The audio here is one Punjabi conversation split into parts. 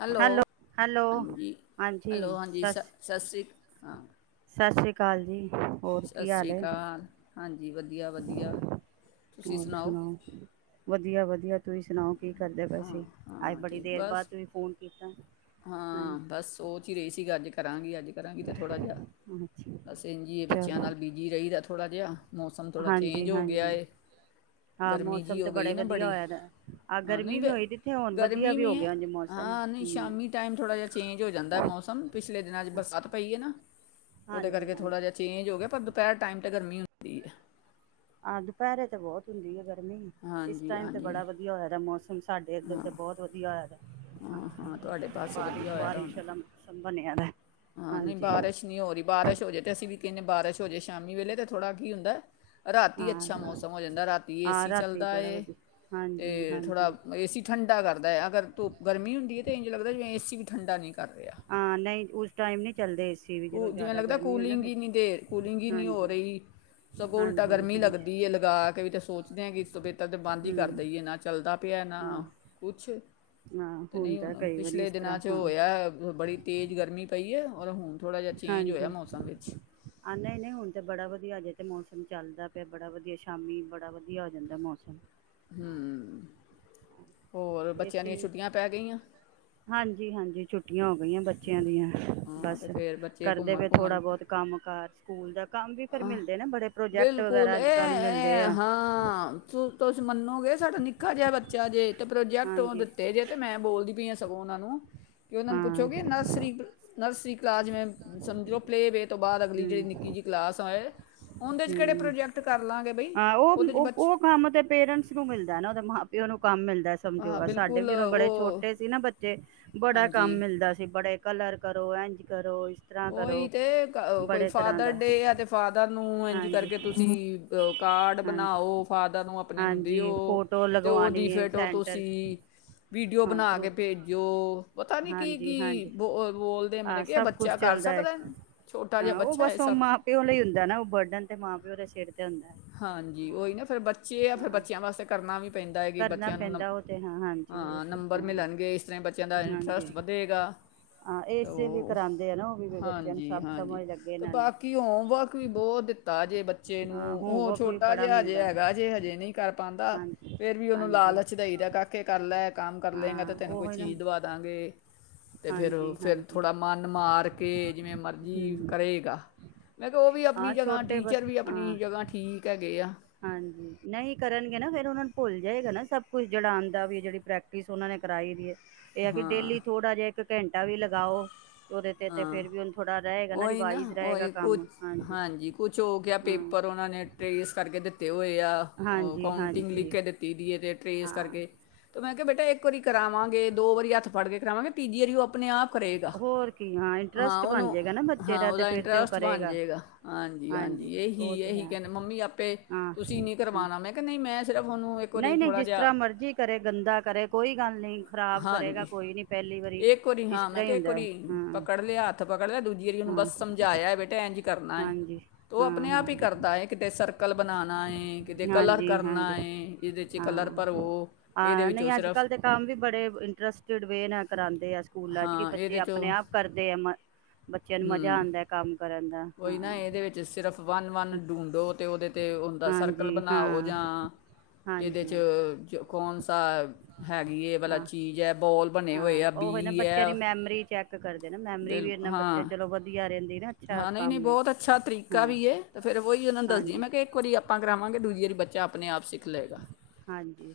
ਹੈਲੋ ਹਾਂਜੀ ਹਾਂਜੀ ਹੈਲੋ ਹਾਂਜੀ ਸ ਸਸ ਸਤਿ ਸ਼੍ਰੀ ਅ ਹਾਂ ਸਤਿ ਸ਼੍ਰੀ ਅਕਾਲ ਜੀ ਹੋਰ ਸਤਿ ਕੀ ਹਾਲ ਸ਼੍ਰੀ ਹੈ ਅਕਾਲ ਹਾਂਜੀ ਵਧੀਆ ਵਧੀਆ ਤੁਸੀਂ ਸੁਣਾਓ ਵਧੀਆ ਵਧੀਆ ਤੁਸੀਂ ਸੁਣਾਓ ਕੀ ਕਰਦੇ ਪਏ ਹਾਂ ਸੀ ਅੱਜ ਹਾਂ ਬੜੀ ਠੀਕ ਦੇਰ ਬਾਅਦ ਬਸ ਤੁਸੀਂ ਫੋਨ ਕੀਤਾ ਹਾਂਜੀ ਹਾਂ ਬਸ ਸੋਚ ਹੀ ਰਹੀ ਸੀ ਗੱਲ ਅੱਜ ਕਰਾਂਗੀ ਅੱਜ ਕਰਾਂਗੀ ਤੇ ਥੋੜਾ ਜਿਹਾ ਅੱਛਾ ਬਸ ਇੰਝ ਹੀ ਏ ਬੱਚਿਆਂ ਚਲੋ ਨਾਲ ਬਿਜੀ ਰਹੀਦੈ ਥੋੜਾ ਜਿਹਾ ਮੌਸਮ ਥੋੜ੍ਹਾ ਹਾਂਜੀ ਚੇਂਜ ਹੋ ਗਿਆ ਹਾਂਜੀ ਏ ਹਾਂ ਗਰਮੀ ਜਿਹੀ ਮੌਸਮ ਤੇ ਹੋ ਗਈ ਬੜੇ ਨਾ ਵਧੀਆ ਬੜੀ ਹੋਇਆ ਆਹ ਹਾਂ ਨਹੀਂ ਗਰਮੀ ਵੀ ਵੇ ਹੋਈ ਦੀ ਹੁਣ ਵਧੀਆ ਗਰਮੀ ਵੀ ਹੋ ਹੈ ਗਿਆ ਉੰਝ ਮੌਸਮ ਹਾਂ ਨਹੀਂ ਹਮ ਸ਼ਾਮੀ ਟਾਈਮ ਥੋੜਾ ਜਿਹਾ ਚੇਂਜ ਹੋ ਜਾਂਦਾ ਮੌਸਮ ਪਿਛਲੇ ਦਿਨਾਂ ਚਚ ਬਰਸਾਤ ਪਈ ਨਾ ਉਹਦੇ ਹਾਂਜੀ ਕਰਕੇ ਥੋੜਾ ਹਾਂਜੀ ਜਿਹਾ ਚੇਂਜ ਹੋ ਗਿਆ ਪਰ ਦੁਪਹਿਰ ਟਾਇਮ ਤੇ ਗਰਮੀ ਹੁੰਦੀ ਹੈ ਆਹ ਦੁਪਹਿਰੇ ਤੇ ਬਹੁਤ ਹੁੰਦੀ ਹੈ ਗਰਮੀ ਇਸ ਹਾਂਜੀ ਟਾਈਮ ਤੇ ਬੜਾ ਹਾਂਜੀ ਵਧੀਆ ਹੋਇਆ ਦਾ ਮੌਸਮ ਸਾਡੇ ਇੱਧਰ ਦੇ ਬਹੁਤ ਵਧੀਆ ਹੋਇਆ ਹਾਂ ਹਾਂ ਤੁਹਾਡੇ ਪਾਸੇ ਵਧੀਆ ਬਾਰਿਸ਼ ਹੋਇਆ ਦਾ ਬਾਰਿਸ਼ ਹੁਣ ਵਾਲਾ ਮੌਸਮ ਬਣਿਆ ਦਾ ਹਾਂ ਨਹੀਂ ਹਾਂਜੀ ਬਾਰਿਸ਼ ਨਹੀਂ ਹੋ ਰਹੀ ਬਾਰਿਸ਼ ਹੋ ਜੇ ਤੇ ਅਸੀਂ ਵੀ ਕਿਨ ਬਾਰਿਸ਼ ਹੋ ਜੇ ਸ਼ਾਮੀ ਵੇਲੇ ਤਾਂ ਥੋੜਾ ਕੀ ਹੁੰਦੈ ਰਾਤੀ ਹਾਂ ਅੱਛਾ ਮੌਸਮ ਹੋ ਜਾਂਦਾ ਰਾਤੀ ਹਾਂ ਏਸੀ ਰਾਤੀ ਚੱਲਦਾ ਬੜਾ ਏ ਵਧੀਆ ਹਾਂਜੀ ਤੇ ਥੋੜ੍ਹਾ ਹਾਂਜੀ ਏਸੀ ਠੰਡਾ ਕਰਦਾ ਏ ਅਗਰ ਤ ਗਰਮੀ ਹੁੰਦੀ ਹੈ ਤਾਂ ਇੰਝ ਲਗਦਾ ਜਿਵੇਂ ਏਸੀ ਵੀ ਠੰਡਾ ਨਹੀਂ ਕਰ ਰਿਹਾ ਹਾਂ ਨਹੀਂ ਉਸ ਟਾਈਮ ਨੀ ਚੱਲਦੇ ਏਸੀ ਵੀ ਜਦੋਂ ਕੂ ਜਿਵੇਂ ਜ਼ਿਆਦਾ ਲੱਗਦਾ ਗਰਮੀ ਹੋਏ ਨਾ ਕੂਲਿੰਗ ਫਿਰ ਹੀ ਨਹੀਂ ਦੇ ਕੂਲਿੰਗ ਹੀ ਨਹੀਂ ਹੋ ਹਾਂਜੀ ਰਹੀ ਸਗੋਂ ਉਲਟਾ ਹਾਂਜੀ ਗਰਮੀ ਹਾਂਜੀ ਲੱਗਦੀ ਏ ਲਗਾ ਕੇ ਵੀ ਤਾਂ ਸੋਚਦੇ ਹਾਂ ਕਿ ਇਸ ਤੋਂ ਬੇਹਤਰ ਤਾਂ ਬੰਦ ਹੀ ਕਰ ਹਮ ਦਈਏ ਨਾ ਚੱਲਦਾ ਭਿਆ ਨ ਹਾਂ ਕੁਛ ਹਾਂ ਤੇ ਨਹੀਂ ਹੁੰਦਾ ਹੁਣ ਕਈ ਵਾਰੀ ਪਿਛਲੇ ਇਸ ਤਰ੍ਹਾਂ ਦਿਨਾਂ ਚ ਉਹ ਹਾਂ ਹੋਇਆ ਬੜੀ ਤੇਜ਼ ਗਰਮੀ ਪਈ ਹੈ ਔਰਹੋਂ [unintelligible] [inaudible] ਹਾਂਜੀ ਆ ਨਹੀਂ ਨਹੀਂ ਹੁਣ ਤੇ ਬੜਾ ਵਧੀਆ ਜੇ ਤੇ ਮੌਸਮ ਚੱਲਦਾ ਪਿਆ ਬੜਾ ਵਧੀਆ ਸ਼ਾਮੀ ਬੜਾ ਵਧੀਆ ਹੋ ਜਾਂਦਾ ਮੌਸਮ ਹੂੰ ਹੋਰ ਬੱਚਿਆਂ ਦੀਆਂ ਏਸੀ ਛੁੱਟੀਆਂ ਪੈ ਗਈਆਂ। ਹਾਂਜੀ ਹਾਂਜੀ ਛੁੱਟੀਆਂ। ਹੋ ਗਈਆਂ ਬੱਚਿਆਂ ਦੀਆਂ ਹਾਂ ਬਸ। ਅਤੇ ਫਿਰ ਬੱਚੇ ਕਰਦੇ ਪਏ ਥੋੜ੍ਹਾ ਬਹੁਤ ਕੰਮ ਘਰ ਸਕੂਲ ਦਾ। ਕੰਮ ਵੀ ਫਿਰ ਆ ਮਿਲਦੇ ਨਾ ਬੜੇ ਪ੍ਰੋਜੈਕਟ ਬਿਲਕੁਲ ਵਗੈਰਾ ਅੱਜ ਕੱਲ੍ਹ ਮਿਲਦੇ ਇਹ ਆ ਹਾਂ ਤੁਸੀਂ ਮੰਨੋਗੇ ਸਾਡਾ ਨਿੱਕਾ ਜਿਹਾ ਬੱਚਾ ਜੇ ਤੇ ਪ੍ਰੋਜੈਕਟ ਹਾਂਜੀ ਦਿੱਤੇ ਜੇ ਤੇ ਮੈਂ ਬੋਲਦੀ ਪਈ। ਸਗੋਂ ਉਹਨਾਂ ਨੂੰ। ਕਿ ਉਹਨਾਂ ਨੂੰ ਹਾਂ ਪੁੱਛੋ ਕਿ ਨਰਸਰੀ ਨਰਸਰੀ ਕਲਾਜ ਮੇ। ਸਮਝੋ ਪਲੇ ਵੇ। ਤੋਂ ਬਾਅਦ ਅਗਲੀ ਜੇਹੀ ਨਿੱਕੀ ਜੀ। ਹਾਏ। ਹੂੰ ਬਈ ਹਾਂ ਉਹ ਉਹਦੇ 'ਚ ਬੱਚ ਉਹ ਕੰਮ ਤੇ ਪੇਰੈਂਟਸ ਨੂੰ ਮਿਲਦਾ ਨਾ ਉਹਦੇ ਮਾ। ਤੇ ਉਹਨੂੰ। ਕੰਮ ਮਿਲਦਾ ਸਮਝੋ ਹਾਂ ਆ ਸਾਡੇ ਵੀ ਬਿਲਕੁਲ ਜਦੋਂ ਬੜੇ ਉਹ ਛੋਟੇ ਸੀ ਨਾ ਬੱਚੇ ਬੜਾ ਕੰਮ ਹਾਂਜੀ ਮਿਲਦਾ ਸੀ ਬੜੇ। ਕਲਰ ਕਰੋ ਇੰਝ ਕਰੋ। ਤਰ੍ਹਾਂ ਉਹੀ ਕਰੋ ਤੇ ਕੋਈ ਬੜੇ ਤਰ੍ਹਾਂ ਫਾਦਰ ਦਾ ਡੇ ਆ ਤੇ ਫਾਦਰ ਨੂੰ। ਇੰਝ ਹਾਂਜੀ ਕਰਕੇ ਤੁਸੀਂ ਕਾਰਡ ਹਾਂਜੀ ਬਣਾਓ ਫਾਦਰ ਨੂੰ ਆਪਣੇ ਨੂੰ ਦਿਓ ਹਾਂਜੀ ਫੋਟੋ ਅਤੇ ਉਹਦੀ ਲਗਵਾਉਣੀ ਹੈ ਫੋਟੋ ਸੈਂਟਰ 'ਚ, ਤੁਸੀਂ ਵੀਡੀਓ ਹਾਂ ਬਣਾ ਗਰੁੱਪ ਕੇ ਭੇਜੋ। ਪਤਾ ਨੀ ਕੀ ਹਾਂਜੀ ਕੀ ਹਾਂਜੀ ਬੋ ਬੋਲਦੇ ਹਾਂ ਮੈਨੇ ਕੀ ਸਭ ਬੱਚੇ। ਚੱਲਦਾ ਹੈ ਹਾਂ ਉਹ ਹੈ ਬਸ ਉਹ ਸਭ ਮਾਂ ਪਿਓ ਲਈ ਹੁੰਦਾ ਨਾ ਉਹ ਬਰਡਨ ਤੇ ਮਾਂ ਪਿਓ ਦੇ ਸਿਰ। ਤੇ ਹੁੰਦਾ ਹੈ ਹਾਂਜੀ ਹਾਂ ਉਹੀ ਨਾ ਫੇਰ ਬੱਚੇ ਆ ਫੇਰ ਹਾਂ ਬੱਚਿਆਂ ਵਾਸਤੇ ਕਰਨਾ ਵੀ। ਪੈਂਦਾ ਹੈ ਕਿ ਕਰਨਾ ਬੱਚਿਆਂ ਨੂੰ ਨੰ ਪੈਂਦਾ ਉਹ ਤੇ ਹਾਂ ਹਾਂਜੀ ਉਹ ਹਾਂ ਤੇ ਨੰਬਰ ਹਾਂ ਮਿਲਣਗੇ ਇਸ ਤਰ੍ਹਾਂ ਬੱਚਿਆਂ ਦਾ ਹਾਂਜੀ ਇੰਟਰਸਟ ਵਧੇਗਾ ਹਾਂ ਤੇ ਇਸੇ ਲਈ ਉਹ ਕਰਾਉਂਦੇ ਆ ਨਾ ਉਹ ਵੀ ਬੱਚਿਆਂ ਨੂੰ ਹਾਂਜੀ ਸਭ ਹਾਂਜੀ ਸਮਝ ਲੱਗੇ ਅਤੇ ਨਾਲੇ ਬਾਕੀ ਹੋਮਵਰਕ ਵੀ ਬਹੁਤ ਦਿੱਤਾ ਜੇ ਬੱਚੇ ਹਾਂ ਨੂੰ। ਉਹ ਹੋਮਵਰਕ ਵੀ ਛੋਟਾ ਬੜਾ ਜਿਹਾ ਹਜੇ ਮਿਲਦਾ ਹੈਗਾ ਜੇ ਹਜੇ ਨਹੀਂ ਕਰ ਪਾਉਂਦਾ ਹਾਂਜੀ ਫੇਰ। ਵੀ ਉਹਨੂੰ ਹਾਂਜੀ ਲਾਲਚ ਦਈ ਦਾ ਕਾਕੇ ਕਰ ਲਾ। ਕਰ ਲੈਂਗਾ ਹਾਂ ਤਾਂ ਤੈਨੂੰ ਕੋਈ ਉਹੀ ਨਾ ਚੀਜ਼ ਦਵਾ ਦਾਂਗੇ। ਤੇ ਫੇਰ ਹਾਂਜੀ ਫਿਰ ਹਾਂਜੀ ਥੋੜ੍ਹਾ ਮਨ ਮਾਰ ਕੇ ਜਿਵੇਂ ਮਰਜ਼ੀ ਹਮ ਕਰੇਗਾ ਮੈਂ ਕਿਹਾ ਉਹ ਵੀ ਆਪਣੀ ਹਾਂ ਜਗ੍ਹਾ ਛੋਟੇ ਬਸ ਟੀਚਰ ਵੀ ਹਾਂ ਆਪਣੀ ਜਗ੍ਹਾ। ਕਹਿ ਗਏ ਆ। ਹਾਂਜੀ ਨਹੀਂ ਕਰਨਗੇ ਨਾ ਫੇਰ ਉਹਨਾਂ ਨੂੰ ਭੁੱਲ ਜਾਏਗਾ ਨਾ ਸਭ ਕੁਛ ਜਿਹੜਾ ਆਉਂਦਾ ਵੀ ਜਿਹੜੀ ਪ੍ਰੈਕਟਿਸ ਉਹਨਾਂ ਨੇ ਕਰਾਈ ਦੀ ਹੈ। ਇਹ ਹੈ ਕਿ ਹਾਂ ਡੇਲੀ ਥੋੜਾ ਜਿਹਾ। ਇੱਕ ਘੰਟਾ ਵੀ ਲਗਾਓ। ਉਹਦੇ ਤੇ ਤੇ ਹਾਂ ਫੇਰ ਵੀ ਹੁਣ ਥੋੜਾ ਰਹੇਗਾ ਉਹੀ ਨਾ ਰਿਵਾਈਜ਼ ਰਹੇਗਾ ਉਹੀ ਕੁਛ ਕੰਮ ਹਾਂਜੀ ਕੁਛ ਹੋ ਗਿਆ ਹਾਂ ਪੇਪਰ ਉਹਨਾਂ ਨੇ ਟਰੇਸ ਕਰਕੇ ਦਿੱਤਾ। ਹੋਏ ਉਹ ਹਾਂਜੀ ਕੰਊਟਿੰਗ ਲਿਖ ਹਾਂਜੀ ਕੇ ਦਿੱਤੀ ਦੀ ਹੈ ਤੇ। ਟਰੇਸ ਹਾਂ ਕਰਕੇ ਤੇ ਮ ਮੈਂ ਕਿਹਾ ਬੇਟਾ ਇੱਕ ਵਾਰੀ ਕਰਾਵਾਂਗੇ, ਦੋ ਵਾਰੀ ਹੱਥ ਫੜ ਕੇ ਕਰਾਵਾਂਗੇ, ਤੀਜੀ ਵਾਰੀ ਉਹ ਆਪੇ ਆਪਣੇ ਆਪ ਕਰੇਗਾ। ਹੋਰ ਕੀ ਹਾਂ, ਇੰਟਰਸਟ ਬਣ ਜਾਵੇਗਾ ਨਾ ਬੱਚੇ ਹਾਂ ਦਾ, ਤਾਂ ਉਹਦਾ ਫਿਰ ਤਾਂ ਉਹ ਇੰਟਰਸਟ ਬਣ ਕਰੇਗਾ। ਜਾਏਗਾ ਹਾਂਜੀ, ਇਹੀ ਉਹ ਤਾਂ ਇਹੀ ਹੈ। ਕਹਿੰਦੇ ਮੰਮੀ ਆਪੇ ਹਾਂ। ਤੁਸੀਂ ਨਹੀਂ ਕਰਵਾਉਣਾ ਮੈਂ ਕਿਹਾ ਨਹੀਂ ਮੈਂ ਸਿਰਫ ਉਹਨੂੰ ਇੱਕ ਵਾਰੀ ਨਹੀਂ, ਨਹੀਂ ਥੋੜ੍ਹਾ ਜਿਸ ਜਿਹਾ ਤਰ੍ਹਾਂ ਮਰਜ਼ੀ ਕਰੇ। ਗੰਦਾ ਕਰੇ। ਕੋਈ ਗੱਲ ਨਹੀਂ। ਖ਼ਰਾਬ ਕਰੇਗਾ, ਹਾਂਜੀ ਕੋਈ ਨੀ, ਪਹਿਲੀ ਵਾਰੀ। ਇੱਕ ਇਸ ਤਰ੍ਹਾਂ ਹੀ ਹੁੰਦਾ ਞਾਰੀ, ਹਾਂ ਪਕੜ ਲਿਆ ਹੱਥ ਪਕੜ ਲਿਆ ਦੂਜੀ ਵਾਰੀ ਉਹਨੂੰ ਹਾਂ ਬਸ ਸਮਝਾਇਆ, ਬੇਟਾ ਇਂਝ ਕਰਨਾ ਹੈ, ਹਾਂਜੀ ਤੇ ਉਹ ਹਾਂ ਆਪਣੇ ਆਪ ਹੀ ਹਾਂ ਕਰਦਾ, ਕਿਤੇ ਸਰਕਲ ਬਣਾਉਣਾ, ਕਿਤੇ ਕਲਰ ਹਾਂਜੀ ਕਰਨਾ, ਹਾਂਜੀ ਇਹਦੇ ਚ ਹਾਂ ਕਲਰ ਭਰੋ, ਇਹਦੇ ਵਿੱਚੋਂ ਸਿਰਫ ਟਰਸਟਿਡ ਵੇਡ ਨਾਲ ਕਰਾਂਗੇ। ਸਕੂਲਾਂ 'ਚ ਕਿ ਹਾਂ ਬੱਚੇ ਇਹਦੇ 'ਚੋਂ ਆਪਣੇ ਆਪ ਕਰਦੇ ਆ, ਮ ਬੱਚਿਆਂ ਨੂੰ ਹੂੰ, ਮਜਾ ਆਉਂਦਾ ਹੈ, ਕੰਮ ਕਰਨ ਦਾ ਕੋਈ ਨਾ, ਹਾਂ ਇਹਦੇ ਵਿੱਚ ਸਿਰਫ ਵੰਨ ਵੰਨ ਡੂੰਡੋ, ਅਤੇ ਉਹਦੇ ' ਉਹਦਾ ਸਰਕਲ ਹਾਂਜੀ ਬਣਾਓ, ਹਾਂ ਜਾਂ ਇਹਦੇ ਹਾਂਜੀ 'ਚ ਕੌਣ ਸ ਹੈਗੀ, ਹੈ ਵਾਲਾ ਹਾਂ ਚੀਜ਼ ਹੈ, ਬੋਲ ਬਣੇ ਹੋਏ ਹਾਂ, ਆ ਉਹ ਨਾ ਬੀ ਬੱਚਿਆਂ ਹੈ ਦੀ ਮੈਮਰੀ ਚੈੱਕ ਕਰਦੇ ਨੇ। ਮੈਮਰੀ ਵੀ ਬਿਲਕੁਲ ਇਨਾਂ ਬੱਚਿਆਂ, ਹਾਂ ਚਲੋ ਵਧੀਆ [unintelligible] ਹਾਂ, ਨਹੀਂ, ਨਹੀਂ, ਕੰਮ ਹੈ ਬਹੁਤ ਅੱਛਾ ਤਰੀਕਾ ਹਾਂ ਵੀ ਹੈ, ਤੇ ਫਿਰ ਉਹੀ ਉਹਨਾਂ ਨੂੰ ਦੱਸਦੀ, ਮੈਂ ਹਾਂਜੀ ਕਿਹਾ ਇੱਕ ਵਾਰੀ ਆਪਾਂ ਕਰਾਵਾਂਗੇ, ਦੂਜੀ ਵਾਰੀ ਬੱਚੇ ਹਾਂਜੀ,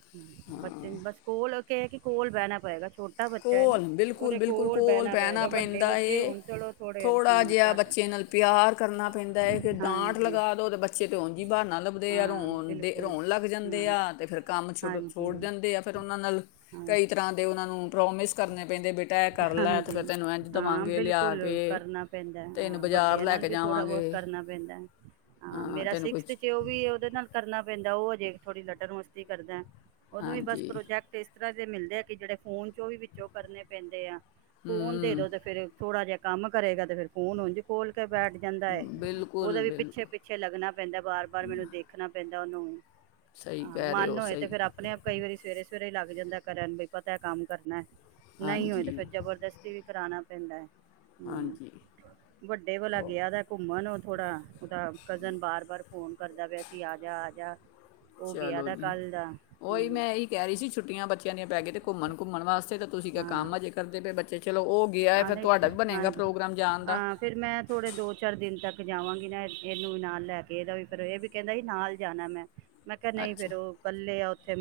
ਬੱਚੇ ਬਸ ਸਕੂਲ ਕਿ ਕੋਲ ਬਹਿਣਾ ਪਏਗਾ। ਛੋਟਾ ਬੱਚਾ ਹੈ ਕੋਲ, ਨਾ ਬਿਲਕੁਲ, ਉਹਦੇ ਬਿਲਕੁਲ, ਕੋਲ ਬਹਿਣਾ ਪਏਗਾ ਵੱਡੇ ਪੈਂਦਾ ਬੱਚੇ ਏ, ਹੋਣ ਚਲੋ ਥੋੜੇ ਥੋੜਾ ਹਾਂ ਜਿਹਾ ਕਰ ਬੱਚੇ ਨਾਲ ਪਿਆਰ ਕਰਨਾ ਪੈਂਦਾ ਹੈ, ਕਿ ਡਾਂਟ ਹਾਂਜੀ ਲਗਾ ਦੋ ਤੇ ਬੱਚੇ ਤੇ ਹੋਰ ਬਹਾਨਾ ਲੱਭਦੇ ਆ ਹਾਂ ਰੋਣ ਦੇ ਬਿਲਕੁਲ ਰੋਣ ਲੱਗ ਜਾਂਦੇ ਹਾਂਜੀ ਆ, ਤੇ ਫਿਰ ਕੰਮ ਛੋ ਛੋੜ ਹਾਂਜੀ ਜਾਂਦੇ ਆ, ਫਿਰ ਉਹਨਾਂ ਨਾਲ, ਹਾਂ ਕਈ ਤਰ੍ਹਾਂ ਦੇ ਉਹਨਾਂ ਨੂੰ ਪ੍ਰੋਮਿਸ ਕਰਨੇ ਪੈਂਦੇ ਬੇਟਾ ਇਹ ਕਰ ਲੈ ਤੇ ਫਿਰ ਹਾਂਜੀ, ਤੈਨੂੰ ਇੰਝ ਹਾਂ, ਦਵਾਂਗੇ ਲਿਆ ਬਿਲਕੁਲ, ਕੇ ਕਰਨਾ ਪੈਂਦਾ, ਤੈਨੂੰ ਹਾਂ, ਬਾਜ਼ਾਰ ਵੱਡਿਆਂ ਲੈ ਨਾਲ ਕੇ ਵੀ ਥੋੜਾ ਬਹੁਤ ਜਾਵਾਂਗੇ ਕਰਨਾ ਪੈਂਦਾ, ਹਾਂ, ਮੇਰਾ ਤੈਨੂੰ ਕੁਝ ਸਿਕਸਥ ਚ ਉਹ ਵੀ ਉਹਦੇ ਨਾਲ ਕਰਨਾ ਪੈਂਦਾ। ਹੋਰ। ਜੇ ਥੋੜੀ ਲਟ ਮਸਤੀ ਕਰਦਾ, ਉਦੋਂ ਵੀ, ਬਸ ਹਾਂਜੀ ਪ੍ਰੋਜੈਕਟ ਇਸ ਤਰ੍ਹਾਂ ਦੇ ਮਿਲਦੇ ਆ, ਕਿ ਜਿਹੜੇ ਫੋਨ ਚੋਂ, ਉਹ ਵੀ ਵਿੱਚੋਂ ਕਰਨੇ ਪੈਂਦੇ ਆ। ਫੋਨ ਦੇ ਹੂੰ ਦੋ ਤੇ ਫ਼ਿਰ, ਥੋੜਾ ਜਿਹਾ ਕੰਮ ਕਰੇਗਾ, ਤੇ ਫਿਰ ਫੋਨ ਉਝ ਕੋਲ ਬੈਠ ਜਾਂਦਾ ਹੈ। ਬਿਲਕੁਲ ਉਹਦਾ ਵੀ ਪਿੱਛੇ- ਬਿਲਕੁਲ ਪਿੱਛੇ ਲੱਗਣਾ ਪੈਂਦਾ, ਬਾਰ ਬਾਰ ਮੈਨੂੰ ਦੇਖਣਾ ਪੈਂਦਾ। ਚਨ [unintelligible] ਸਹੀ ਆਹ, ਕਹਿ ਰਹੇ ਮਨ ਹੋ ਹੋਏ ਤੇ ਸਹੀ ਫੇਰ, ਆਪਣੇ ਆਪ ਕਈ ਵਾਰੀ ਸਵੇਰੇ ਚਿਰ ਲੱਗ ਜਾਂਦਾ ਕਰਨ ਨੂੰ, ਫਿਰ ਪਤਾ ਹੈ ਕੰਮ ਕਰਨਾ। ਨਹੀਂ ਹੋਏ ਤਾਂ, ਹਾਂਜੀ ਫਿਰ ਜ਼ਬਰਦਸਤੀ ਵੀ ਕਰਾਣਾ ਪੈਂਦਾ ਹੈ। ਹਮ। ਹਾਂਜੀ ਵੱਡੇ ਵਾਲ ਗਿਆ ਦਾ ਘੁੰਮਣ। ਥੋੜਾ ਉਹਦਾ ਕਜ਼ਨ ਵਾਰ ਵਾਰ ਫੋਨ ਕਰਦਾ ਵੀ ਅਸੀਂ ਆ ਜਾ ਆ ਜਾ ਉਹ ਗਿਆ ਚਲੋ ਦਾ ਜੀ ਕੱਲ ਦਾ ਹੂੰ ਓਹੀ ਮੈਂ ਇਹੀ ਕਹਿ ਰਹੀ ਸੀ ਛੁੱਟੀਆਂ ਬੱਚਿਆਂ ਦੀਆਂ ਪੈ ਗ ਤੇ ਘੁੰਮਣ ਘੁੰਮਣ ਵਾਸਤੇ ਤਾਂ ਤੁਸੀਂ ਕ ਕੰਮ ਹਜੇ ਕਰਦੇ ਪਏ ਬੱਚੇ, ਚਲੋ ਉਹ ਗਿਆ ਹੈ ਆਹ ਫਿਰ ਤੁਹਾਡਾ ਨਹੀਂ ਵੀ ਬਣੇਗਾ ਹਾਂਜੀ ਪ੍ਰੋਗਰਾਮ ਜਾਣ ਦਾ ਹਾਂ ਫਿਰ ਮੈਂ ਥੋੜੇ ਦੋ ਚਾਰ ਦਿਨ ਤੱਕ ਜਾਵਾਂਗੀ ਨਾ ਇਹਨੂੰ ਨਾਲ ਲੈ ਕੇ ਇਹਦਾ ਵੀ ਫਿਰ ਇਹ ਵੀ ਕਹਿੰਦਾ ਨਾਲ ਜਾਣਾ ਮੈਂ, ਮੈਂ ਕਿਹਾ ਨਹੀਂ ਅੱਛਾ ਫੇਰ ਉਹ ਇਕੱਲੇ ਆ, ਥੇ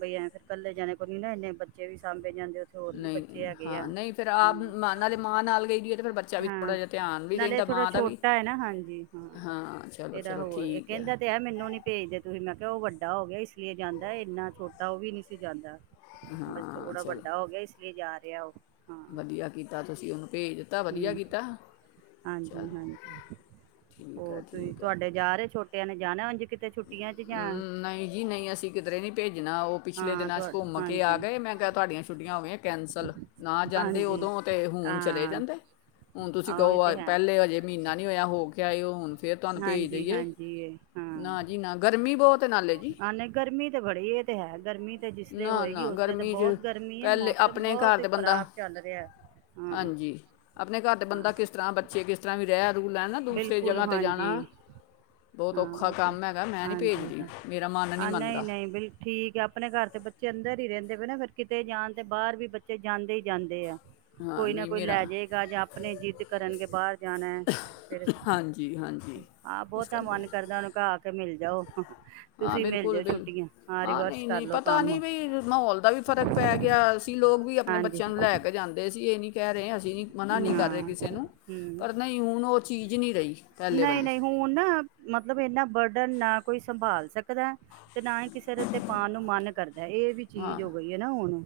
ਬਈ ਆਂ ਫੇਰ ਕੱਲੇ ਜਾਣੇ ਕੋਲ ਨ ਨਾ ਇੰਨੇ ਬੱਚੇ ਵੀ ਸ ਜਾਂਦੇ ਉੱਥੇ ਹੋਰ ਵੀ ਬੱਚੇ ਹੈਗੇ ਆ। ਆਪਨਾਂ ਦੇ ਮਾਂ ਨਾਲ ਗਈ ਦੀ ਹੈ ਤੇ ਫਿਰ ਬੱਚਾ ਵੀ ਹਾਂ ਥੋੜਾ ਜਿਹਾ ਧਿਆਨ ਵੀ ਨਾਲੇ ਰਹਿੰਦਾ ਥੋੜਾ ਮਾਂ ਦਾ ਵੀ ਛੋਟਾ ਹੈ ਨਾ ਹਾਂਜੀ ਹਾਂ ਚਲੋ ਇਹਦਾ ਚਲੋ ਹੋਰ ਇਹ ਠੀਕ ਆ। ਕਹਿੰਦਾ ਛੋਟਾ ਹੋ ਗਿਆ ਇਸ ਲਈ ਜਾਂਦਾ ਇੰਨਾ ਛੋਟਾ ਉਹ ਵੀ ਨੀ ਸੀ ਜਾਂਦਾ। ਬਸ ਹਾਂ ਥੋੜਾ ਚਲੋ ਵੱਡਾ ਹੋ ਗਿਆ ਇਸ ਲਈ ਜਾ ਰਿਹਾ ਉਹ ਵਧੀਆ ਕੀਤਾ ਤੁਸੀਂ ਉਹਨੂੰ ਭੇਜ ਦਿੱਤਾ ਵਧੀਆ ਹ ਕੀਤਾ ਚਲੋ ਹਾਂਜੀ-ਹਾਂਜੀ ਠੀਕ ਹੈ ਹੋਰ ਤੁਸੀਂ ਤੁਹਾਡੇ ਜਾ ਰਹੇ ਛੋਟਿਆਂ ਨੇ ਜਾਣਾ। ਕਿਤੇ ਛੁੱਟੀਆਂ ਚ ਹੂੰ ਜਾਂ ਨਹੀਂ ਜੀ ਨਹੀਂ ਅਸੀਂ ਕਿਧਰੇ ਨਹੀਂ ਭੇਜਣਾ ਉਹ ਪਿਛਲੇ ਹਾਂ ਦਿਨਾਂ ਚ ਤੁਹਾ ਘੁੰਮ ਕੇ ਆ ਹਾਂਜੀ ਗਏ ਮੈਂ ਕਿਹਾ ਤੁਹਾਡੀਆਂ ਛੁੱਟੀਆਂ ਹੋ ਗਿਆ ਕੈਂਸਲ ਨਾ ਜਾਂਦੇ। ਹਾਂਜੀ ਉਦੋਂ ਤੇ ਹੁਣ ਚਲੇ ਹਾਂ ਜਾਂਦੇ ਹੁਣ ਤੁਸੀਂ ਆਹੋ ਇਹ ਕਹੋ ਤੇ ਹੈ ਪਹਿਲੇ ਹਜੇ ਮਹੀਨਾ ਨੀ ਹੋਇਆ ਹੋ ਕੇ ਆਏ ਹੁਣ ਫੇਰ ਤੁਹਾਨੂੰ ਭੇਜ ਦਈਏ ਹਾਂਜੀ-ਹਾਂਜੀ ਹਾਂ, ਨਾ ਜੀ ਨਾ ਗਰਮੀ ਬਹੁਤ ਨਾਲੇ ਜੀ, ਹਾਂ ਨਹੀਂ ਗਰਮੀ ਤੇ ਬੜੀ ਇਹ ਤੇ ਹੈ ਗਰਮੀ ਤੇ ਜਿਸਲੇ ਹੋਏਗੀ ਨਾ-ਨਾ ਉਸਲੇ ਤੇ ਗਰਮੀ ਚ ਬਹੁਤ ਗਰਮੀ ਹੈ ਪਹਿਲੇ ਮੌਸਮ ਆਪਣੇ ਘਰ ਬਹੁਤ ਦਾ ਬੰਦਾ ਖ਼ਰਾਬ ਚੱਲ ਰਿਹਾ ਹਾਂ ਹਾਂਜੀ ਆਪਣੇ ਘਰ ਦਾ ਹਾਂ ਬੰਦਾ ਕਿਸ ਤਰ੍ਹਾਂ ਬੱਚੇ ਕਿਸ ਤਰ੍ਹਾਂ ਵੀ ਰਹਿ, ਰ ਲੈ ਨਾ ਦੂਸਰੇ ਬਿਲਕੁਲ ਜਗ੍ਹਾ 'ਤੇ ਹਾਂਜੀ ਜਾਣਾ ਬਹੁਤ ਹਾਂ ਔਖਾ ਉਹ ਤੇ ਕੰਮ ਹੈਗਾ ਮੈਂ ਨੀ ਹਾਂਜੀ ਭੇਜਦੀ ਹਾਂ ਮੇਰਾ ਮਨ ਨੀ ਹਾਂ ਨਹੀਂ ਮੰਨਦਾ। ਨਹੀਂ ਬਿਲ ਠੀਕ ਹੈ ਆਪਣੇ ਘਰ ਤੇ ਬੱਚੇ ਅੰਦਰ ਹੀ ਰਹਿੰਦੇ ਪਏ ਨਾ ਫਿਰ ਕਿਤੇ ਜਾਣ ਤੇ ਬਾਹਰ ਵੀ ਬੱਚੇ ਜਾਂਦੇ ਹੀ ਜਾਂਦੇ ਆ। ਹਾਂ ਕੋਈ ਨਾ ਨਹੀਂ ਕੋਈ ਮੇਰਾ ਲੈ ਜਾਏਗਾ ਜਾਂ ਆਪਣੇ ਜਿੱਦ ਕਰਨਗੇ। [unintelligible] ਜਾਣਾ ਐ। ਹਾਂਜੀ-ਹਾਂਜੀ ਇਸ ਕਰਕੇ, ਮਨ ਕਰਦਾ ਉਹਨੂੰ ਕਹਾ ਮਿਲ ਜਾਓ, ਹਾਂ ਤੁਸੀਂ ਮਿਲ ਜਾਓ ਬਿਲਕੁਲ-ਬਿਲਕੁਲ ਛੁੱਟੀਆਂ ਹਾਂ ਰਿਵਰਸ ਕਰ ਨਹੀਂ-ਨਹੀਂ ਲਓ ਪਤਾ ਨੀ ਕੰਮ ਵੀ ਮਾਹੌਲ ਦਾ ਵੀ ਫ਼ਰਕ ਪੈ ਗਿਆ ਅਸੀਂ ਲੋਕ ਵੀ ਆਪਣੇ ਹਾਂਜੀ ਬੱਚਿਆਂ ਨੂੰ ਲੈ ਕੇ ਜਾਂਦੇ ਸੀ ਇਹ ਨੀ ਕਹਿ ਰਹੇ। ਮਨਾ ਨੀ ਕਰ ਰਹੇ ਹਾਂ ਕਿਸੇ ਨੂੰ ਹਮ ਪਰ ਨਹੀਂ ਹੁਣ ਉਹ ਚੀਜ਼ ਨੀ ਰਹੀ। ਪਹਿਲੇ ਵਾਲੀ ਨਹੀਂ-ਨਹੀਂ ਹੁਣ ਨਾ ਮਤਲਬ ਇਨਾ ਬਰਡਨ ਨਾ, ਕੋਈ ਸੰਭਾਲ ਸਕਦਾ ਹੈ ਤੇ ਨਾ ਹੀ ਕਿਸੇ ਤੇ ਪਾਣ ਨੂੰ ਮਨ ਕਰਦਾ। ਹੈ। ਇਹ ਵੀ ਚੀਜ਼ ਹਾਂ ਹੋ ਗਈ ਹੈ ਨਾ ਹੁਣ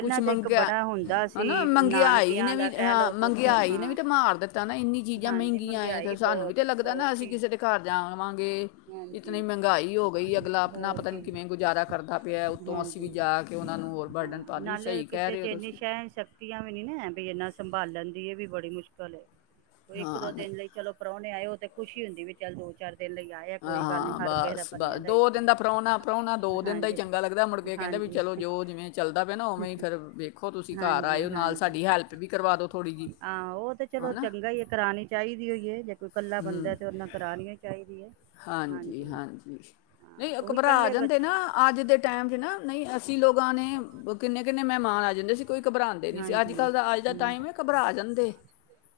ਕੁਛ ਤੇ ਇੱਕ ਮੰਗਿਆ ਬੜਾ ਹੁੰਦਾ ਹਨਾ ਸੀ ਮੰਗਿਆਈ ਨਾਨਕਿਆਂ ਨੇ ਦਾ ਵੀ ਕਹਿ ਹਾਂ ਲਓ ਕੁਛ ਮੰਗਿਆਈ ਨੇ ਵੀ ਹਾਂ ਤੇ ਮਾਰ ਦਿੱਤਾ ਨਾ ਇੰਨੀ ਚੀਜ਼ਾਂ ਹਾਂਜੀ ਮਹਿੰਗੀਆਂ। ਮਹਿੰਗਾਈ ਸਾਨੂੰ ਵੀ ਬਹੁਤ ਤਾਂ ਹੈ। ਲੱਗਦਾ ਹੋਰ ਨਾ ਅਸੀਂ ਕੀ ਕਿਸੇ ਦੇ ਘਰ ਜਾ ਲਵਾਂਗੇ ਇਤਨੀ ਹਾਂਜੀ ਮਹਿੰਗਾਈ ਹੋ ਗਈ ਅਗਲਾ ਆਪਣਾ ਹੋਰ ਪਤਾ ਕੀ ਨਹੀਂ ਕਿਵੇਂ ਗੁਜ਼ਾਰਾ ਕਰਦਾ ਪਿਆ। ਉੱਤੋਂ ਅਸੀਂ ਵੀ ਹਾਂਜੀ ਜਾ ਕੇ ਉਹਨਾਂ ਨੂੰ ਹੋਰ ਹਾਂ ਬਰਡਨ ਪਾ ਲਈ ਨਾਲੇ ਸਹੀ ਕਹਿ ਕਿਸੇ ਰਹੇ ਚ ਹੋ ਇੰਨੀ ਤੁਸੀਂ ਸ਼ਹਿ ਸ਼ਕਤੀਆਂ ਵੀ ਨੀ ਨਾ ਵੀ ਇਨਾ ਸੰਭਾਲਣ ਦੀ ਇਹ ਵੀ ਬੜੀ ਮੁਸ਼ਕਲ ਇੱਕ ਦੋ ਹਾਂ ਨਹੀਂ ਦਿਨ ਲਈ ਚਲੋ ਪ੍ਰਾਹਣੇ ਆਏ ਉਹ ਤਾਂ ਖੁਸ਼ੀ ਹੁੰਦੀ ਵੀ ਚੱਲ ਦੋ ਚਾਰ ਦਿਨ ਲਈ ਆਏ ਆ ਹਾਂ ਕੋਈ ਗੱਲ ਨੀ ਹਾਂ ਹਰ ਕਿਸੇ ਦਾ ਬਸ ਬਸ ਬਣਿਆ ਇਸ ਦੋ ਦਿਨ ਤਰ੍ਹਾਂ ਦਾ ਫਰਾਾਹੁਣਾ ਫਰਾਹੁੁਣਾ ਦੋ ਦਿਨ ਦਾ ਹੀ ਹਾਂਜੀ ਚੰਗਾ ਲੱਗਦਾ ਮੁੜਕੇ ਕਹਿੰਦਾ ਵੀ ਹਾਂਜੀ ਚਲੋ ਜੋ ਜਿਵੇਂ ਚੱਲਦਾ ਪਿਆ ਨਾ ਉਵੇਂ ਹੀ ਫਿਰ ਵੇਖੋ ਤੁਸੀਂ ਘਰ ਹਾਂਜੀ ਆਇਓ ਨਾਲ ਹਾਂਜੀ ਸਾਡੀ ਹੈਲਪ ਵੀ ਕਰਵਾ ਦੋ ਥੋੜ੍ਹੀ ਜਿਹੀ ਹਾਂ ਉਹ ਤੇ ਚਲੋ ਹੈ ਨਾ ਚੰਗਾ ਹੀ ਹੈ ਕਰਾਉਣੀ ਚਾਹੀਦੀ ਹੋਈ ਹੈ ਜੇ ਕੋਈ ਇਕੱਲਾ ਬੰਦਾ ਤਾਂ ਉਹ ਨਾਲ ਕਰਣੀੀ ਚਾਹੀਦੀ ਹੈ ਹਾਂਜੀ ਹਾਂਜੀ ਹਾਂ ਨਹੀਂ ਉਹ ਉਹੀ ਘਬਰਾ ਆ ਇਕੱਲੇ ਜਾਂਦੇ ਬੱਚੇ ਨਾ ਅੱਜ ਦੇ ਟਾਈਮ ਚ ਨਾ ਨਹੀਂ ਅਸੀਂ ਲੋਕ ਣੇ ਕਿੰਨੇ ਕਿੰਨੇ ਮਹਿਮਾਨ ਆ ਜਾਂਦੇ ਸੀ। ਕੋਈ ਘਬਰਾਉਂਦੇ ਨੀ ਸੀ ਅੱਜ ਹਾਂਜੀ ਕੱਲ੍ਹ ਦਾ ਅੱਜ ਦਾ ਹਮ ਟਾਈਮ ਹੈ ਘਬਰਾ ਜਾਂਦੇ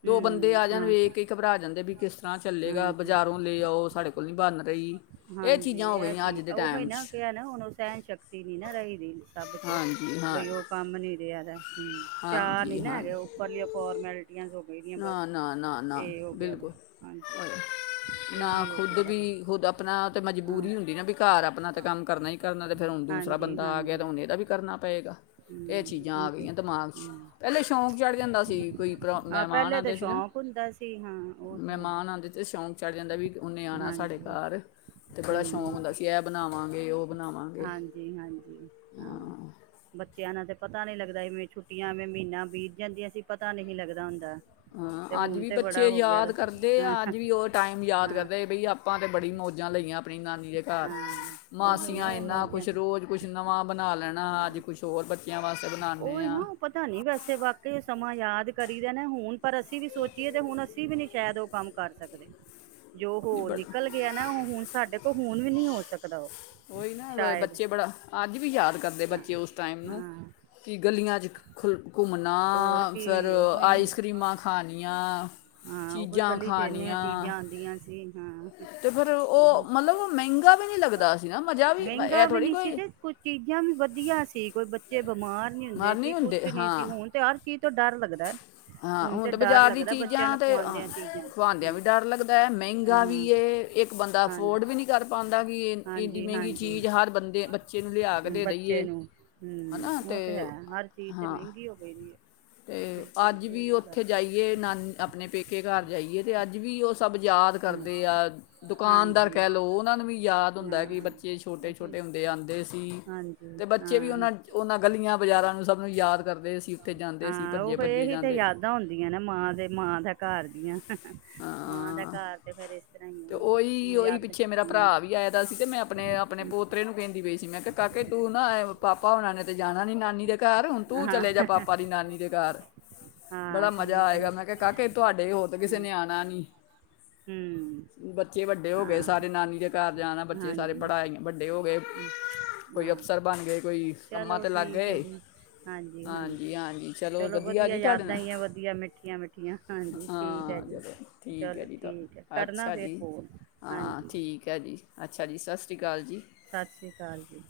ਦੋ ਬੰਦੇ ਹਮ ਆ ਜਾਣ ਹਾਂ ਵੇਖ ਕੇ ਹੀ ਘਬਰਾ ਜਾਂਦੇ ਵੀ ਕਿਸ ਤਰ੍ਹਾਂ ਚੱਲੇਗਾ ਹਾਂਜੀ ਬਜ਼ਾਰੋਂ ਲੈ ਆਓ ਸਾਡੇ ਕੋਲ ਨਹੀਂ ਬਣ ਰਹੀ ਇਹ ਹਾਂਜੀ ਚੀਜ਼ਾਂ ਹੋ ਇਹ ਗਈਆਂ ਚੀ ਅੱਜ ਦੇ ਹੀ ਟਾਈਮ 'ਚ ਨਾ ਨਾ ਹੁਣ ਸਹਿਣ ਸ਼ਕਤੀ ਨੀ ਨਾ ਰਹੀਦੀ ਸਭ ਚ ਹਾਂਜੀ ਹਾਂ ਬਈ ਉਹ ਕੰਮ ਨੀ ਰਿਹਾ ਦਾ ਹਮ ਚਾਹ ਨੀ ਹਾਂਜੀ ਨਾ ਹਾਂ ਹੈਗੇ ਉੱਪਰਲੀ ਫੋਰਮੈਲ ਨਾ ਨਾ ਨਾ ਨਾ ਹੋ ਗਿਆ ਦਾ ਬਿਲਕੁਲ ਹਾਂਜੀ ਨਾ ਇਹੀ ਹੋ ਖੁਦ ਗਿਆ ਦਾ ਬਸ। ਵੀ ਖੁਦ ਆਪਣਾ ਤੇ ਹਾਂ ਮਜਬੂਰੀ ਹੁੰਦੀ ਨਾ ਵੀ ਘਰ ਆਪਣਾ ਤੇ ਕੰਮ ਕਰਨਾ ਹੀ ਕਰਨਾ ਤੇ ਫਿਰ ਹੁਣ ਦੂਸਰਾ ਹਾਂਜੀ ਬੰਦਾ ਆ ਗਿਆ ਤੇ ਹਾਂਜੀ ਹੁਣ ਇਹਦਾ ਵੀ ਕਰਨਾ ਪਏਗਾ ਇਹ ਹਮ ਚੀਜ਼ਾਂ ਉਹ ਆ ਤੇ ਗਈਆਂ ਦਿਮਾਗ 'ਚ ਹਾਂ ਪਹਿਲੇ ਸ਼ੌਂਕ ਚੜ੍ਹ ਜਾਂਦਾ ਸੀ ਕੋਈ ਪ੍ਰੋ ਹਾਂ ਮਹਿਮਾਂ ਪਹਿਲੇ ਤਾਂ ਬਉਂਦੇ ਸੀ ਨਾ ਸ਼ੌਕ ਹੁੰਦਾ ਸੀ ਹਾਂ ਉਹ ਤੇ ਹੈ ਮੈਂਮਾਂ ਬਉਂਦੇ ਸੀ ਸ਼ੌਂਕ ਚੜ੍ਹ ਜਾਂਦਾ ਵੀ ਓਨੇ ਆਉਣਾ ਸਾਡੇ ਹਾਂਜੀ ਘਰ ਤੇ ਬੜਾ ਸ਼ੌਂਕ ਹਮ ਹੁੰਦਾ ਸੀ ਇਹ ਬਣਾਵਾਂਗੇ ਉਹ ਬਣਾਵਾਂਗੇ ਹਾਂਜੀ ਹਾਂਜੀ ਹਾਂ ਨ ਨਹੀਂ ਲੱਦਾਏ ਛੁੱਟੀਆਂ ਐਵੇਂ ਮਹੀਨਾ ਬੀਤ ਜਾਂਦੀਆਂ ਸੀ ਪਤਾ ਨਹੀਂ ਲੱਗਦਾ ਹੁੰਦਾ ਤੇ ਹਾਂ ਅੱਜ ਹੁਣ ਵੀ ਤੇ ਬੱਚੇ ਬੜਾ ਹੋ ਗਿਆ ਯਾਦ ਦਾ। ਕਰਦੇ ਹਾਂ ਅੱਜ ਵੀ ਉਹ ਟਾਈਮ ਯਾਦ ਹਾਂ ਕਰਦੇ ਬਈ ਆਪਾਂ ਤੇ ਬੜੀ ਮੌਜਾਂ ਲਈਆਂ ਆਪਣੀ ਨਾਨੀ ਦੇ ਘਰ ਹਾਂ ਉਹੀ ਨਾ ਮਾਸੀਆਂ ਉਹ ਇੰਨਾ ਮੌਜਾਂ ਕੁਛ ਰੋਜ਼ ਕੁਛ ਨਵਾਂ ਬਣਾ ਲੈਣਾ ਹਾਂ ਅੱਜ ਕੁਛ ਹੋਰ ਬੱਚਿਆਂ ਵਾਸਤੇ ਬਣਾਉਂਦੇ ਉਹੀ ਹਾਂ ਨਾ ਉਹ ਪਤਾ ਨੀ ਵੈਸੇ ਵਾਕਈ ਸਮਾਂ ਯਾਦ ਕਰੀ ਦਾ ਨਾ ਹੁਣ ਪਰ ਅਸੀਂ ਵੀ ਸੋਚੀਏ ਤੇ ਹੁਣ ਅਸੀਂ ਵੀ ਨੀ ਸ਼ਾਇਦ ਉਹ ਕੰਮ ਕਰ ਸਕਦੇ ਜੋ ਜੀ ਉਹ ਬੜਾ ਨਿਕਲ ਗਿਆ ਨਾ ਉਹ ਹੁਣ ਸਾਡੇ ਕੋਲ ਹੋੁਣ ਵੀ ਨਹੀਂ ਹੋ ਸਕਦਾ ਉਹ ਉਓਹੀ ਨਾ ਸ਼ਾਇਦ ਬੱਚੇ ਬੜਾ ਅੱਜ ਵੀ ਯਾਦ ਕਰਦੇ ਹਾਂ ਬੱਚੇ ਉਸ ਟਾਈਮ ਨੂੰ ਹਾਂ ਕਿ ਗਲੀਆਂ ਚ ਖੁੱਲ ਘੁੰਮਣਾ ਹੋਰ ਫਿਰ ਕੀ ਉਹੀ ਨਾ ਆਈਸ ਕ੍ਰੀਮਾਂ ਖਣੀਆਂ ਹਾਂ ਉਹੀ ਚੀਜ਼ਾਂ ਗਲੀ ਚ ਇੰਨੀਆਂ ਖਾਣੀਆਂ ਚੀਜ਼ਾਂ ਆਉਂਦੀਆਂ ਸੀ ਹਾਂ ਤੇ ਫੇਿਰ ਉਹ ਮਤਲਬ ਮਹਿੰਗਾ ਵੀ ਨਹੀਂੀ ਲੱਗਦਾ। ਸੀ ਨਾ ਮਜ਼ਾ ਵੀ ਇਹ ਮਹਿੰਗਾ ਵੀ ਥੋੜੀ ਨੀ ਸੀ, ਕੋਈ ਤੇ ਕੁ ਚੀਜ਼ਾਂ ਵੀ ਵਧੀਆ ਸੀ। ਕੋਈ ਬੱਚੇ ਬਿਮਾਰ ਨੀ ਹੁੰਦੇ ਮਾਰ ਸੀ ਨਹੀਂ ਕੁਛ ਨੀ ਸੀ ਹਾਂ ਹੁਣ ਤੇ ਹਰ ਚੀਜ਼। ਤੋਂ ਡਰ ਲੱਗਦਾ ਹਾਂ ਹੁਣ ਤੇ ਡਰ ਬਾਜ਼ਾਰ ਦੀ ਲੱਗਦਾ ਬੱਚੇ ਚੀਜ਼ਾਂ ਖਵਾਉਂਦਿਆਂ ਵੀ ਡਰ ਲੱਗਦਾ ਏ ਮਹਿੰਗਾ ਵੀ ਹਾਂ ਏ ਇੱਕ ਬੰਦਾ ਹਾਂਜੀ ਅਫੋਰਡ ਵੀ ਨਹੀਂੀ ਕਰ ਪਾਉਂਦਾ। ਕਿ ਇਹ- ਇੰਨੀ ਹਾਂਜੀ ਮਹਿੰਗੀ ਹਾਂਜੀ ਚੀਜ਼ ਹਰ ਬੰਦੇ ਬੱਚੇ ਨੂੰ ਲਿਆ ਕੇ ਦੇ ਦਈਏ ਬੱਚੇ ਨੂੰ ਹੈ ਨਾ ਹਮ ਅਤੇ ਉਹ ਤੇ ਹੈ ਹਰ ਚੀਜ਼ ਤੇ ਹਾਂ ਮਹਿੰਗੀ ਹੋ ਗਈ ਏ। ਅਤੇ ਅੱਜ ਵੀ ਉੱਥੇ ਜਾਈਏ ਨਾਨ ਆਪਣੇ ਪੇਕੇ ਘਰ ਜਾਈਏ ਅਤੇ ਅੱਜ ਵੀ ਉਹ ਸਭ ਹੂੰ ਕਰਦੇ ਆ ਦੁਕਾਨਦਾਰ ਹਾਂਜੀ ਕਹਿ ਲਓ ਉਹਨਾਂ ਨੂੰ ਵੀ ਯਾਦ ਹੁੰਦਾ ਕਿ ਹਾਂ ਬੱਚੇ ਛੋਟੇ ਉਹੀ ਛੋਟੇ ਹੁੰਦੇ ਆਉਂਦੇ ਸੀ ਹਾਂਜੀ ਅਤੇ ਬੱਚੇ ਵੀ ਹਾਂ ਉਹਨਾਂ ਉਹਨਾਂ ਗਲੀਆਂ ਬਾਜ਼ਾਰਾਂ ਨੂੰ ਸਭ ਨੂੰ ਯਾਦ ਕਰਦੇ ਸੀ ਉੱਥੇ ਜਾਂਦੇ ਸੀ ਹਾਂ ਭੱਜੇ ਉਹ ਭੱਜੇ ਇਹੀ ਤੇ ਜਾਂਦੇ ਯਾਦਾਂ ਹੁੰਦੀਆਂ ਨਾ ਮਾਂ ਦੇ ਮਾਂ ਦੇ ਘਰ ਦੀਆਂ। ਮਾਂ ਦਾ। ਹਾਂ ਘਰ ਤੇ ਫੇਰ ਇਸ ਤਰ੍ਹਾਂ ਤੇ ਹੀ ਉਹੀ ਹੈ ਉਹੀ ਯਾਦ ਪਿੱਛੇ ਮੇਰਾ ਭਰਾ ਵੀ ਹੂੰ ਆਏ ਦਾ ਸੀ ਤੇ ਮੈਂ ਆਪਣੇ ਆਪਣੇ ਪੋਤਰੇ ਨੂੰ ਕਹਿੰਦੀ ਪਈ ਸੀ, ਮੈਂ ਕਿਹਾ ਕਾਕੇ ਤੂੰ ਨਾ ਪਾਪਾ ਹੋਨਾ ਨੇ ਤੇ ਜਾਣਾ ਨੀ ਨਾਨੀ ਦੇ ਘਰ ਹੁਣ ਤੂੰ ਹਾਂ ਚਲੇ ਜਾ ਪਾਪਾ ਦੀ ਨਾਨੀ ਦੇ ਘਰ ਹਾਂ ਬੜਾ ਮਜ਼ਾ ਠੀਕ ਹੈ ਆਏਗਾ ਮੈਂ ਕਿਹਾ ਕਾਕੇ ਤੁਹਾਡੇ ਹੋਰ ਤੇ ਕਿਸੇ ਨਿਆਣੇ। ਨਾਨੀ ਹੂੰ ਬੱਚੇ ਵੱਡੇ ਹੋ ਗਏ ਹਾਂ ਸਾਰੇ ਨਾਨੀ ਦੇ ਘਰ ਜਾਣਾ ਬੱਚੇ ਸਾਰੇ ਹਾਂਜੀ ਪੜ੍ਹਾਏ ਵੱਡੇ ਹੋ। ਕੋਈ ਹਾਂ ਅਫਸਰ ਬਣਗੇਏ ਕੋਈ। ਕੰਮਾਂ ਚਲੋ ਤੇ ਲੱਗ ਠੀਕ ਹੈ ਗਏ ਜੀ ਹਾਂਜੀ ਹਾਂਜੀ ਚਲੋ ਵਧੀਆ ਯਾਦਾਂ ਹੀ ਆ ਵਧੀਆ ਮਿੱਠੀਆਂ ਮਿੱਠੀਆਂ ਹਾਂਜੀ ਠੀਕ ਹੈ ਹਾਂ ਜੀ। ਚਲੋ ਠੀਕ ਹੈ ਚਲੋ ਜੀ ਤੁ ਠੀਕ ਹੈ ਕਰਨਾ ਅੱਛਾ ਫਿਰ ਜੀ ਫੋਨ ਹਾਂ ਹਾਂਜੀ ਠੀਕ ਹੈ ਜੀ ਅੱਛਾ ਜੀ ਸਸ। ਸਤਿ ਸ਼੍ਰੀ ਅਕਾਲ ਜੀ।